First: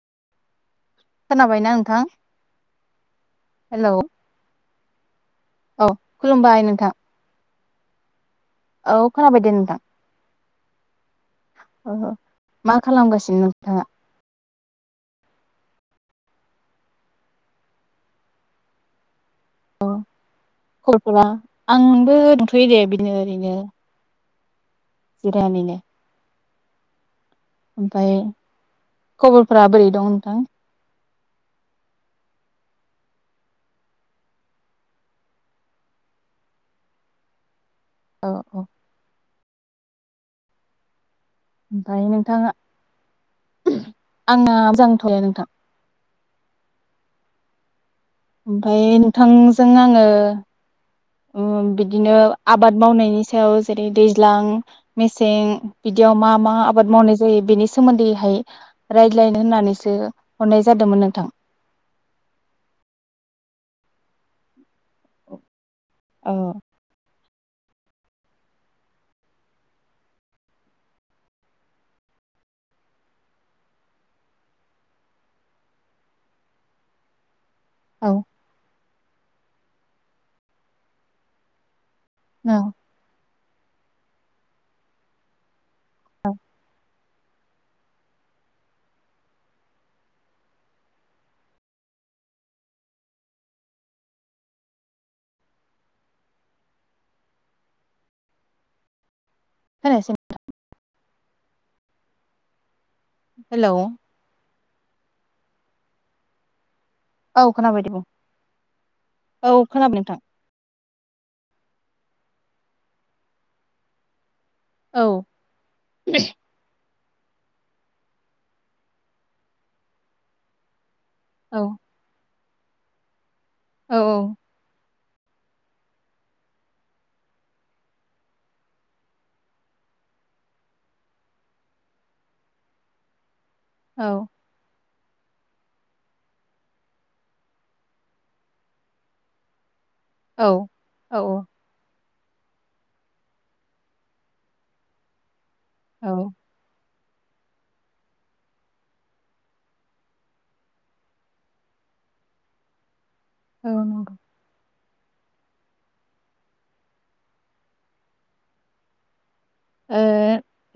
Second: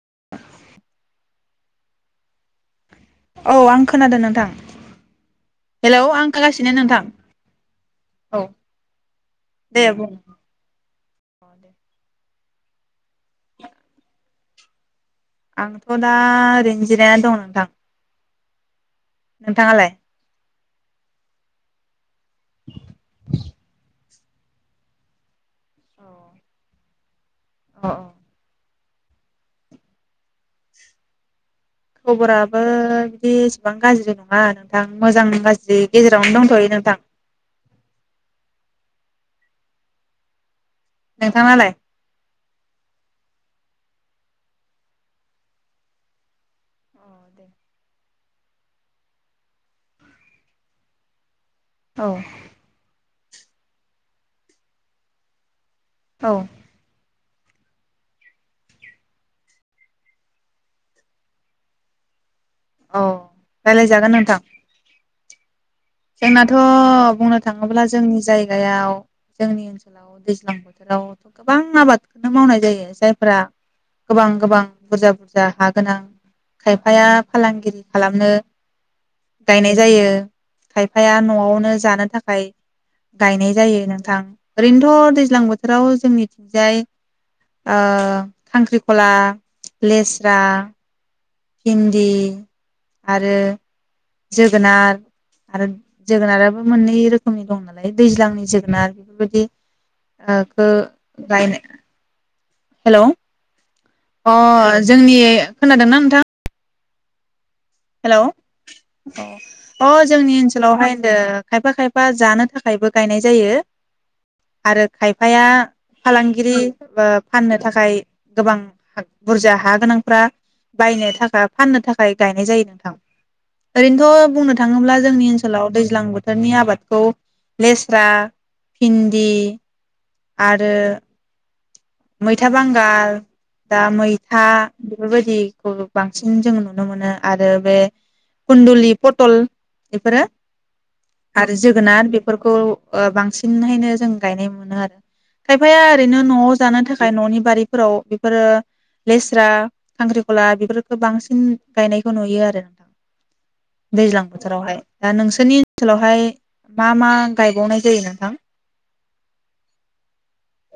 [inaudible] खोनाबायना नोंथां? औ आं हेलौ खोनादों नोंथां औ हेलौ आं खुलुमबाय खागासिनो नोंथां औ औ खोनाबाय दे नोंथां। ओ मा खालामगासिनो नोंथाङा? आंथ' दा ओरैनो जिराना दं नोंथां। नोंथाङालाय? खबरफोरा आंबो दंथयो दे बिनो ओरैनो अ [unintelligible] अ ओमफाय खबरफोरा बोरै दं नोंथां? खबराबो बिदि एसेबां गाज्रि नङा नोंथां मोजां गाज्रि गेजेरावनो दंथयो नोंथां। औ औ नोंथाङालाय ओमफाय नोंथाङा आंना जांथयो नोंथां ओमफाय नोंथांजों आङो उम औ बिदिनो आबाद मावनायनि सायाव जेरै दैज्लां मेसें बिदियाव मा औ मा आबाद मावनाय जा जायो बेनि सोमोन्दैहाय रायज्लायनो होननानैसो हरनाय जादोंमोन नोंथां। औ रायलायजागोन नोंथां। [inaudible] औ जोंनाथ' बुंनो थाङोब्ला जोंनि जायगायाव जोंनि ओनसोलाव दैज्लां बोथोरावथ' गोबां आबादखौनो मावनाय जायो जायफोरा गोबां गोबां बुरजा बुरजा हा गोनां खायफाया फालांगिरि औ खालामनो गायनाय जायो खायफाया नआवनो जानो थाखाय औ गायनाय जायो नोंथां ओरैनोथ' दैज्लां बोथ थोराव जोंनिथिंजाय ओ खांख्रिखला, लेस्रा भिन्दि आरो जोगोनार आरो जोगोनाराबो मोननै रोखोमनि दं नालाय दैज्लांनि जोगोनार बेफोरबायदि खोनायासै ओ खो गायनो हेल' हेल' अ जोंनि खोनादोंना नोंथां? औ खोनाबाय दे बुं हेल' अ औ अ खोनाबाय नोंथां जोंनि ओनसोलावहाय ओ खायफा खायफा जानो थाखायबो गायनाय जायो। आरो औ खायफाया फालांगिरि ओ फाननो थाखाय गोबां बुरजा हा गोनांफोरा बायनो थाखाय औ फाननो थाखाय गाय नाय जायो। नोंथां। औ ओरैनोथ' बुंनो थाङोब्ला जोंनि ओनसोलाव दैज्लां बोथोरनि आबादखौ लेस्रा भिन्दि आरो मैथा बांगाल दा औ मैथा बेफोरबायदिखौ बांसिन जोंङो नुनो मोनो आरो बे कुन्दुलि पटल बेफोरो औ आरो जोगोनार बे फोरखौ ओ बांसिनहायनो जों गायनाय मोनो आरो। खायफाया ओरैनो औ न'आव नो थाखाय न'नि बारिफोराव बेफोरो लेस्रा खांख्रिख'ला बेफोरखौ बांसिन गायनायखौ नुयो आरो नोंथां। औ नंगौ दैज्लां बोथोरावहाय। दा नोंसोरनि ओनसोलावहाय मा मा गायबावनाय जायो नोंथां? ओ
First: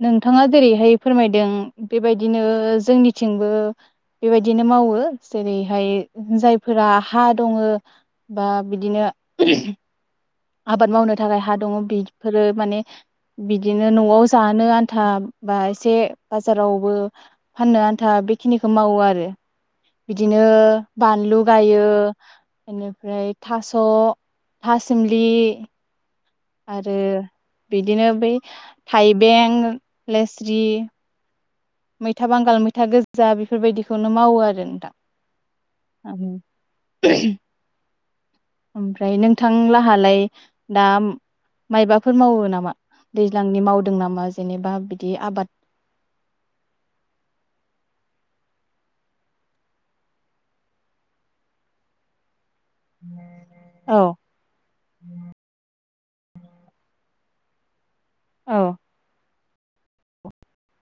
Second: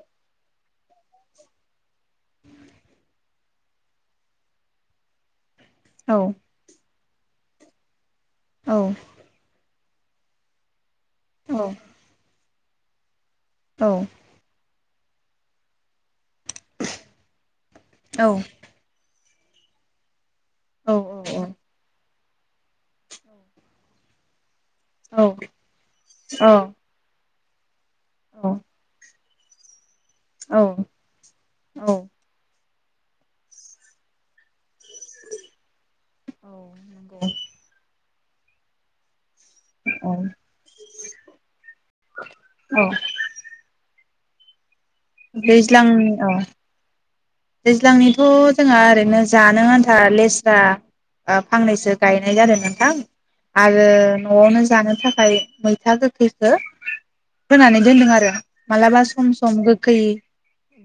नोंथाङा जेरैहाय फोरमायदों बेबायदिनो जोंनिथिंबो बेबायदिनो मावो। जेरैहाय औ जायफोरा हा दङो बा औ बिदिनो आबाद मावनो थाखाय हा औ दङ बिदिफोरो माने बिदिनो औ न'आव जानो आन थाब बा एसे बाजारावबो फाननो आन्था औ बेखिनिखौ मावो आरो। बिदिनो औ बानलु गायो। एनिफ्राय थास' थास दि औ औ आरो बिदिनो बै थाइ बें लेस्रि औ औ मैथा बांगाल मैथा गोदजा बेफोरबायदिखौनो मावो आरो नोंथां। [unintelligible] ओमफ्राय नों औ थांलाहालाय दा मायबाफोर मावो नामा औ दैज्लांनि मावदों नामा? जेनेबा बि दैज्लांनि औ दैज्लांनिथ' जोंहा ओरैनो जानो आन्था लेस्रा ओ फांनैसो गायनाय जादों नों थां आरो औ नआवनो जानो थाखाय मै था गोखैखो फोनानै दोनदों आरो औ मालाबा सम सम सम गोखै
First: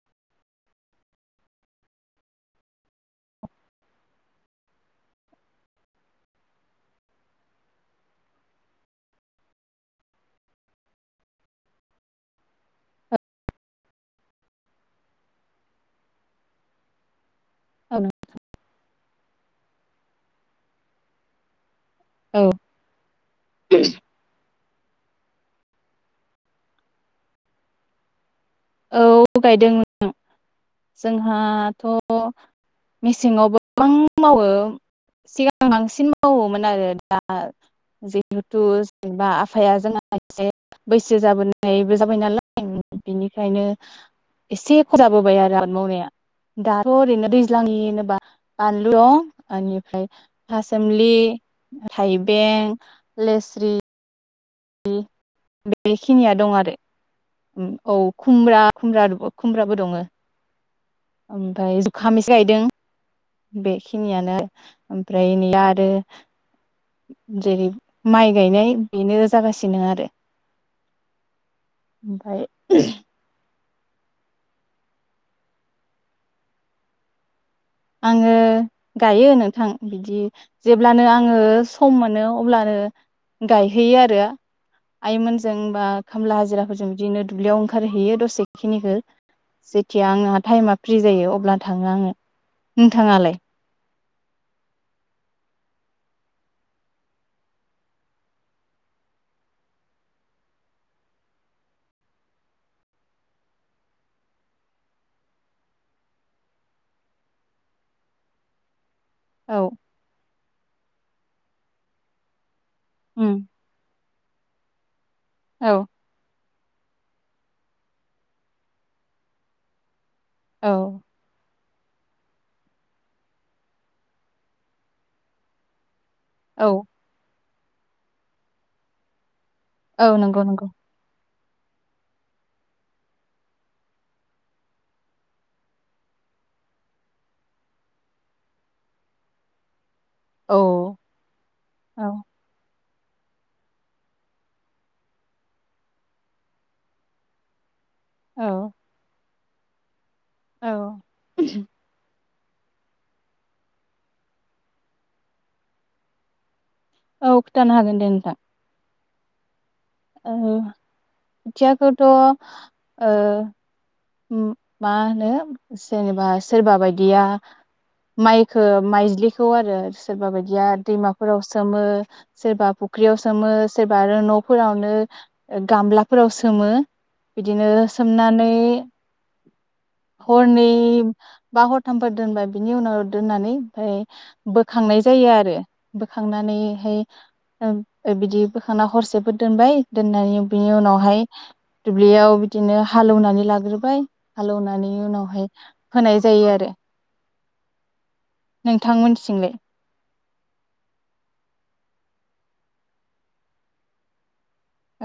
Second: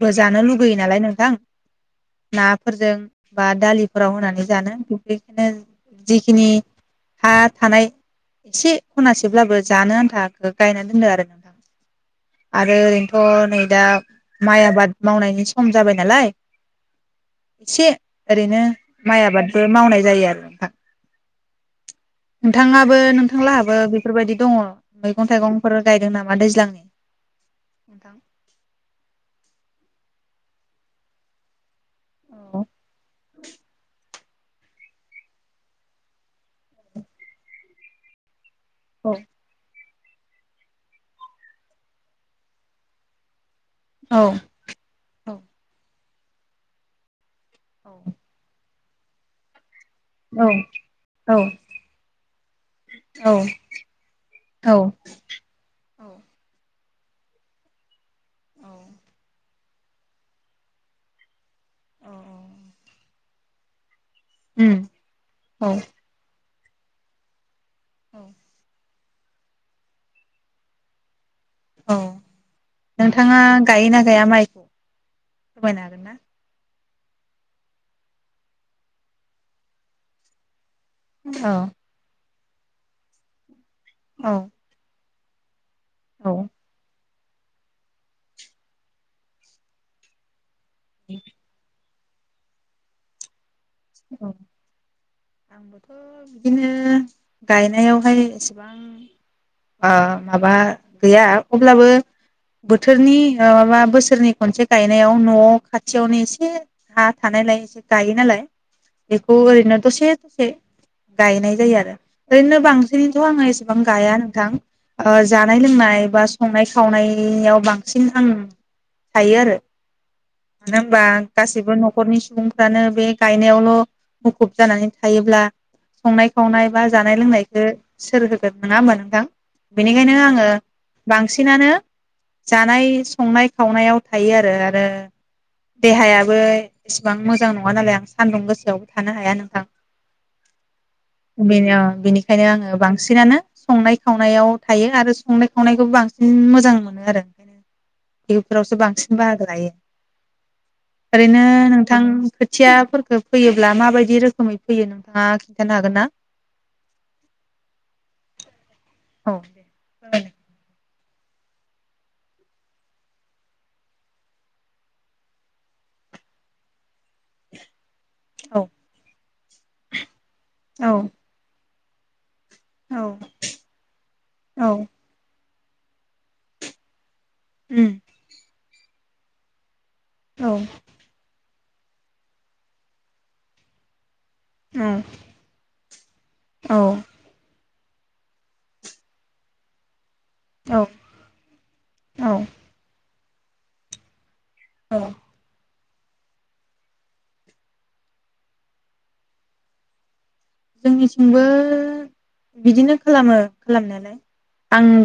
बो जानो लुगैयो नालाय नोंथां। नाफोरजों बा दालिफोराव होनानै जानो बेखायनो जिखिनि हा थानाय से खनासेब्लाबो जानो आन्था गायना दोनो आरो आरो ओरैनोथ नै दा माइ आबाद मावनायनि सम जाबाय नालाय। से औ ओरैनो माइ आबादबो मावनाय जायो आरो नोंथां औ नोंथाङाबो नोंथांलाहाबो बेफोरबायदि दङ? मैगं थाइगंफोर गायदों नामा दैज्लांनि? औ गायदों [inaudible] जोंहाथ। थ' औ मिसिङाव गोबां मावो सिगां बांसिन मावोमोन आरो दा जि लुथुस औ ओमबा आफाया जोंना [unintelligible] बैसो जाबोनायबो जाबाय नालाय बिनि खायनो औ एसे [unintelligible] आरो औ आबाद मावनाया। दाथ' ओरैनो दैज ज्लांनि होनोबा बानलुआव बानलु हायो औ थासोमलि थाइबें लेस्रि औ [inaudible] बेखिनिया दं आरो। उम औ खुमरा खुमरा रु खुमब्राबो दङो ओमफाय जुखाम इसे गायदों औ बे। खिनियानो उम ओमफ्राय नैया औ आरो- जे- माइ गायनाय बेनो जागासिनो आरो औ ओमफाय नोंथाङा गायोना गाया माइखौ फोरमायनो हागोन ना? आङो गायो नोंथां बिदि जेब्लानो आङो औ सम मोनो अब्लानो- गायहैयो आरो औ आइमोनजों- बा औ खामला हाजिराफोरजोंं दिनो दुब्लियाव ओंखारहैयो दसेखिनिखो जेथिया आंहा टाइमा - फ्रि जायो अब्ला थाङो आङो। नोंथाङालाय? औ आंबोथ बिदिनो गायनायावहाय एसेबां ओ माबा गैया अब्लाबो बोथोरनि ओ मा बोसोरनि खनसे गायनायाव नआव खाथियावनो एसे हा थानायलाय एसे गायो नालाय- बेखौ औ ओरैनो दसे दसे - गायनाय जायो आरो ओरैनो बां सिनैथ उम आं एसेबां गाया नो। [unintelligible] ओ जानाय औ लोंनाय बा स संनाय खावनाय आव बांसिन आं थायो आरो। मानो औ ओमबा गास गासिबो नखरनि सुबुंफ्रानो बे - गायनायावल मुखुब जानानै थायोब्ला - संनाय खावनाय औ बा जानाय लोंनाय खो सोर होगोन नोङा ओमबा नोंथां? बेनिखायनो औ नंगौ आङो नंगौ बां सिनानो जानाय संनाय खावनायाव थायो आरो आरो देहायाबो एसेबां मोजां नङा नालाय आं सान्दुं गोसायावबो थानो हाया नोंथां। औ बेनो अ औ बेनिखायनो आङो बां थिगानो संनाय खावनायाव थायो आरो संनाय खावनायखौ बांसिन मोजां मोनो आरो औ बेफोरावसो बांसिन बाहागो लायो। औ ओरैनो नोंथां खोथियाफोर फोयोब्ला माबायदि रोखोमै फैयो नोंथाङा खिथानो हागोन ना? औ, खोथानो हागोन दे नोंथां। औ औ खोथियाखोथ ओ उम मा होनो जेनेबा सोरबा बादिया औ माइखो माइज्लिखौ आरो सोरबा बायदिया औ दैमाफोराव सो सोमो। सोरबा औ फुख्रियाव सोमो सोरबा आरो औ नफोरावनो गामलाफोराव सोमो। बिदिनो उम सोमनानै औ हरनै बा हरथामफोर दोनबाय बिनि उनाव दोननानै ओमफाय औ बोखांनाय जायो आरो बोखांनानैहाय बिदि बोखांना हरसेफोर दोनबाय दोननानै बिनि औ उनावहाय दुब्लियाव बिदिनो हालौनानै। लाग्रोबा ओमफ्राय। हालौनानै औ उनावहाय। होनाय जायो आरो। नोंथां मोनथिंलाय। जोंनिथिंबो बिदिनो खालामो खालामनायालाय।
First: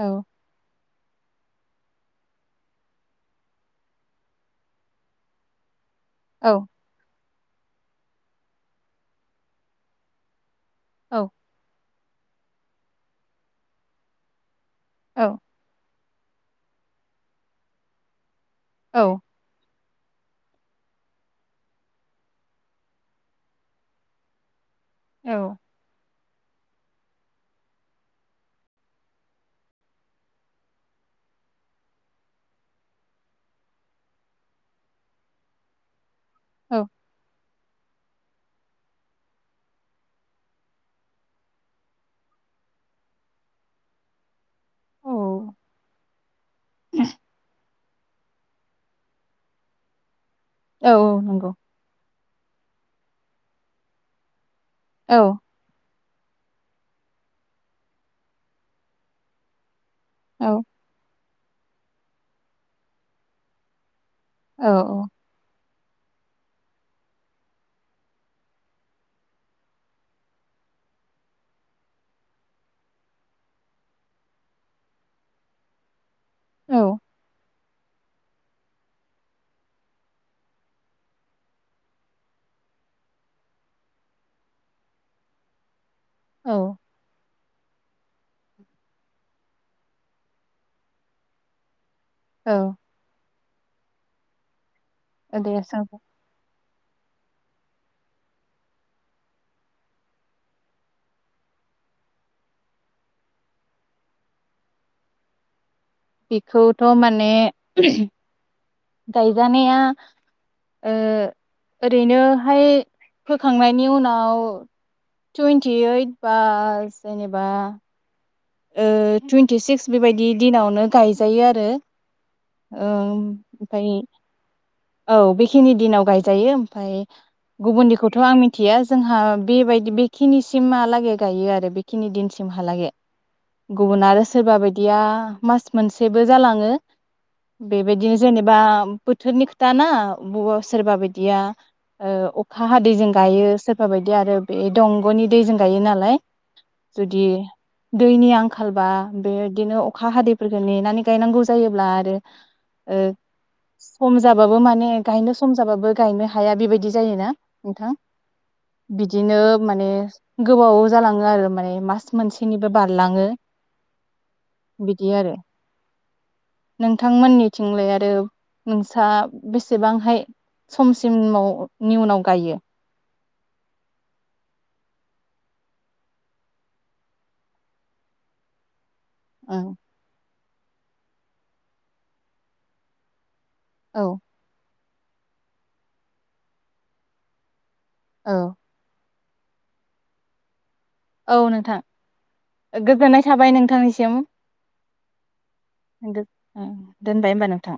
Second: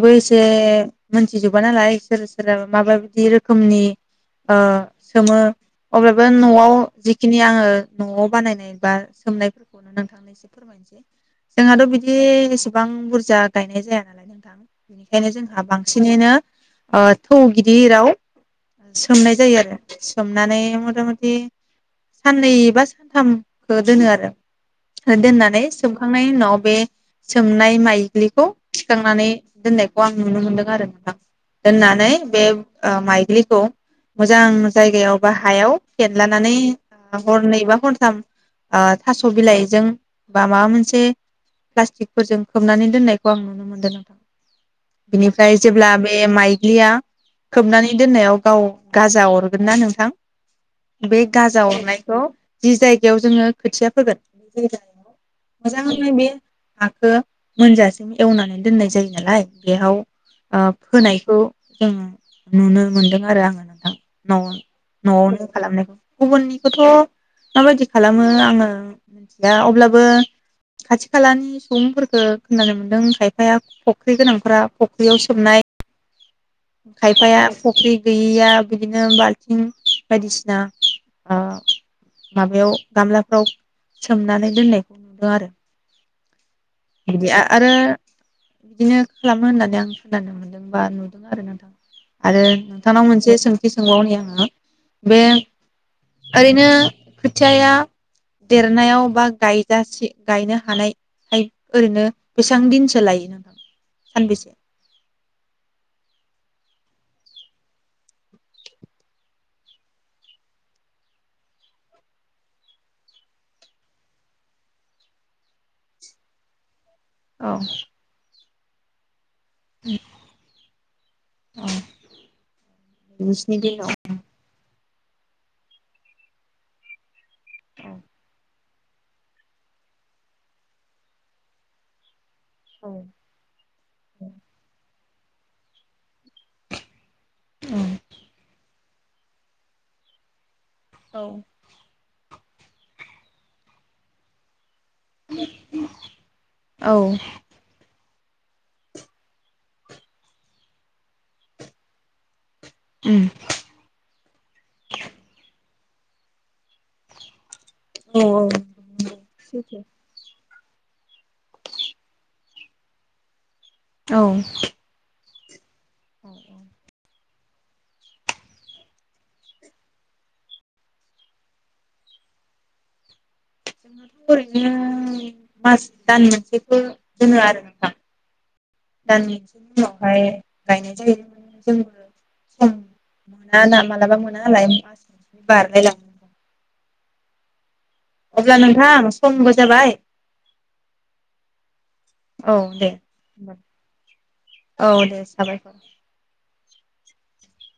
औ एसे। मोनथिजोबा नालाय सोर सोरहा माबाबायदि रोखोमनि ओ सोमो। अब्लाबो औ नआ बेखिनि आङो नआव बानायनाय बा सोमनायफोरखौनो नोंथांनो। फोरमायनोसै औ जोंहाथ बि। बि एसेबां बुरजा गायनाय जाया नालाय नोंथां। औ बेनिखायनो जोंहा बां बांसिनैनो थौ गिदिराव। औ सोमनाय जायो आरो। सोमनानै मथा मथि साननै बा सानथामखौ दोनो आरो। औ दोननानै सोम खांनायनि उनाव बे सोमनाय माइग्लिखौ थिखांनानै दोननायखौ आं नुनो मोनदों आरो नोंथां दोननानै बे माइग्लिखौ मोजां जायगायाव बा हायाव। फेनलानानै औ हरनै। बा हरथाम थास बिलाइजों। बा माबा मोनसे प्लास्टिकफोरजों खोबनानै दोननायखौ आं नुनो मोनदों नोंथां औ बिनिफ्राय जेब्ला बे माइज्लिया खोबनानै दोननायाव गाव गाजा अरगोनना नोंथां। औ औ बे नंगौ गाजा अरनायखौ। जि जायगायाव जोङो खोथिया फोगोन। औ मोजां। बे हाखौ मोनजासिम एवनानै दोननाय जायो नालाय बेयाव। औ आ फोनाय। बे खौ जोङो नुनो मोनदों आरो आङो नोंथां। न' औ न'आवनो खालामनायखौ। गुबुननिखौथ माबायदि खालामो आङो मिथिया अब्लाबो। बो खाथि खालानि सुबुंफोरफोरखौ खोनानो मोनदों खायफाया फुख्रि गोनांफोरा फख्रियाव सोमनाय। औ खायफाया फख्रि गैयैया बिदिनो बाल्थिं बायदिसिना ओ माबायाव गामलाफ्राव सोमनानै दोननायखौ नुदों आरो। औ। आरो बिदिनो खालामो होननानै आं खोनानो मोनदोंबा नु। आरो नोंथां। आरो औ नोंथांनाव मोनसे सों बि सोंबावनो आङो। बे औ दे सों ओरैनो। खोथियाया देरनायाव बा गायजासे गायनो हानायखाय ओरैनो बेसेबां दिनसो लायो नोंथां सानबेसे बेखौथ माने। गायजानाया ओ ओरैनोहाय फोखांनायनि उनाव टुइन्टि ओइट बास जेनेबा औ ओ। टुइन्टि सिक्स बेबायदि दिनावनो गायजायो औ आरो नोंसिनि ओमफाय दिनाव औ बेखिनि दिनाव गायजायो ओमफाय गुबुननिखौथ आं मिथि खथिया जोंहा बेबायदि बेखिनिसिमहालागै गायो आरो बेखिनि दिनसिम। औ थमहालागै गुबुन आरो सोरबा बायदिया। मास मोनसेबो जालाङो। बेबायदिनो जेनेबा। बोथोरनि। दाना। सोरबा बिायदिया ओ अखा हादैजों गायो सोरबा बायदि आरो बे दंगनि दैजों गायो नालाय औ जुदि दैनि आंखालबा बेदिनो अखा हादैफोरखौ नेनानै गायनांगौ जायोब्ला आरो ओ सम माने गायनो सम जाबाबो गायनो हाया बेबायदि जायोना नोंथां औ बिदिनो सैथो माने गोबाव जालाङो आरो माने मास मोनसेनिबो बारलाङो औ औ [inaudible] नोंथांमोननि थिंलाय आरो नों फसा बेसेबांहाय समसिमावनि उनाव गायो जोंनाथ ओरैनो मास दान मोनसेखौ दोनो आरो नोंथां दा [unintelligible] ओं उनावहाय [unintelligible] मोना ना औ मालाबा मोना नालाय बारलाय लाङो औ अब्ला नोंथां खमबो जाबाय औ नोंथां औ दे गोजोननाय थाबाय नोंथांनिसिम औ दे साबाय [unintelligible] दोनबाय होमबा नोंथां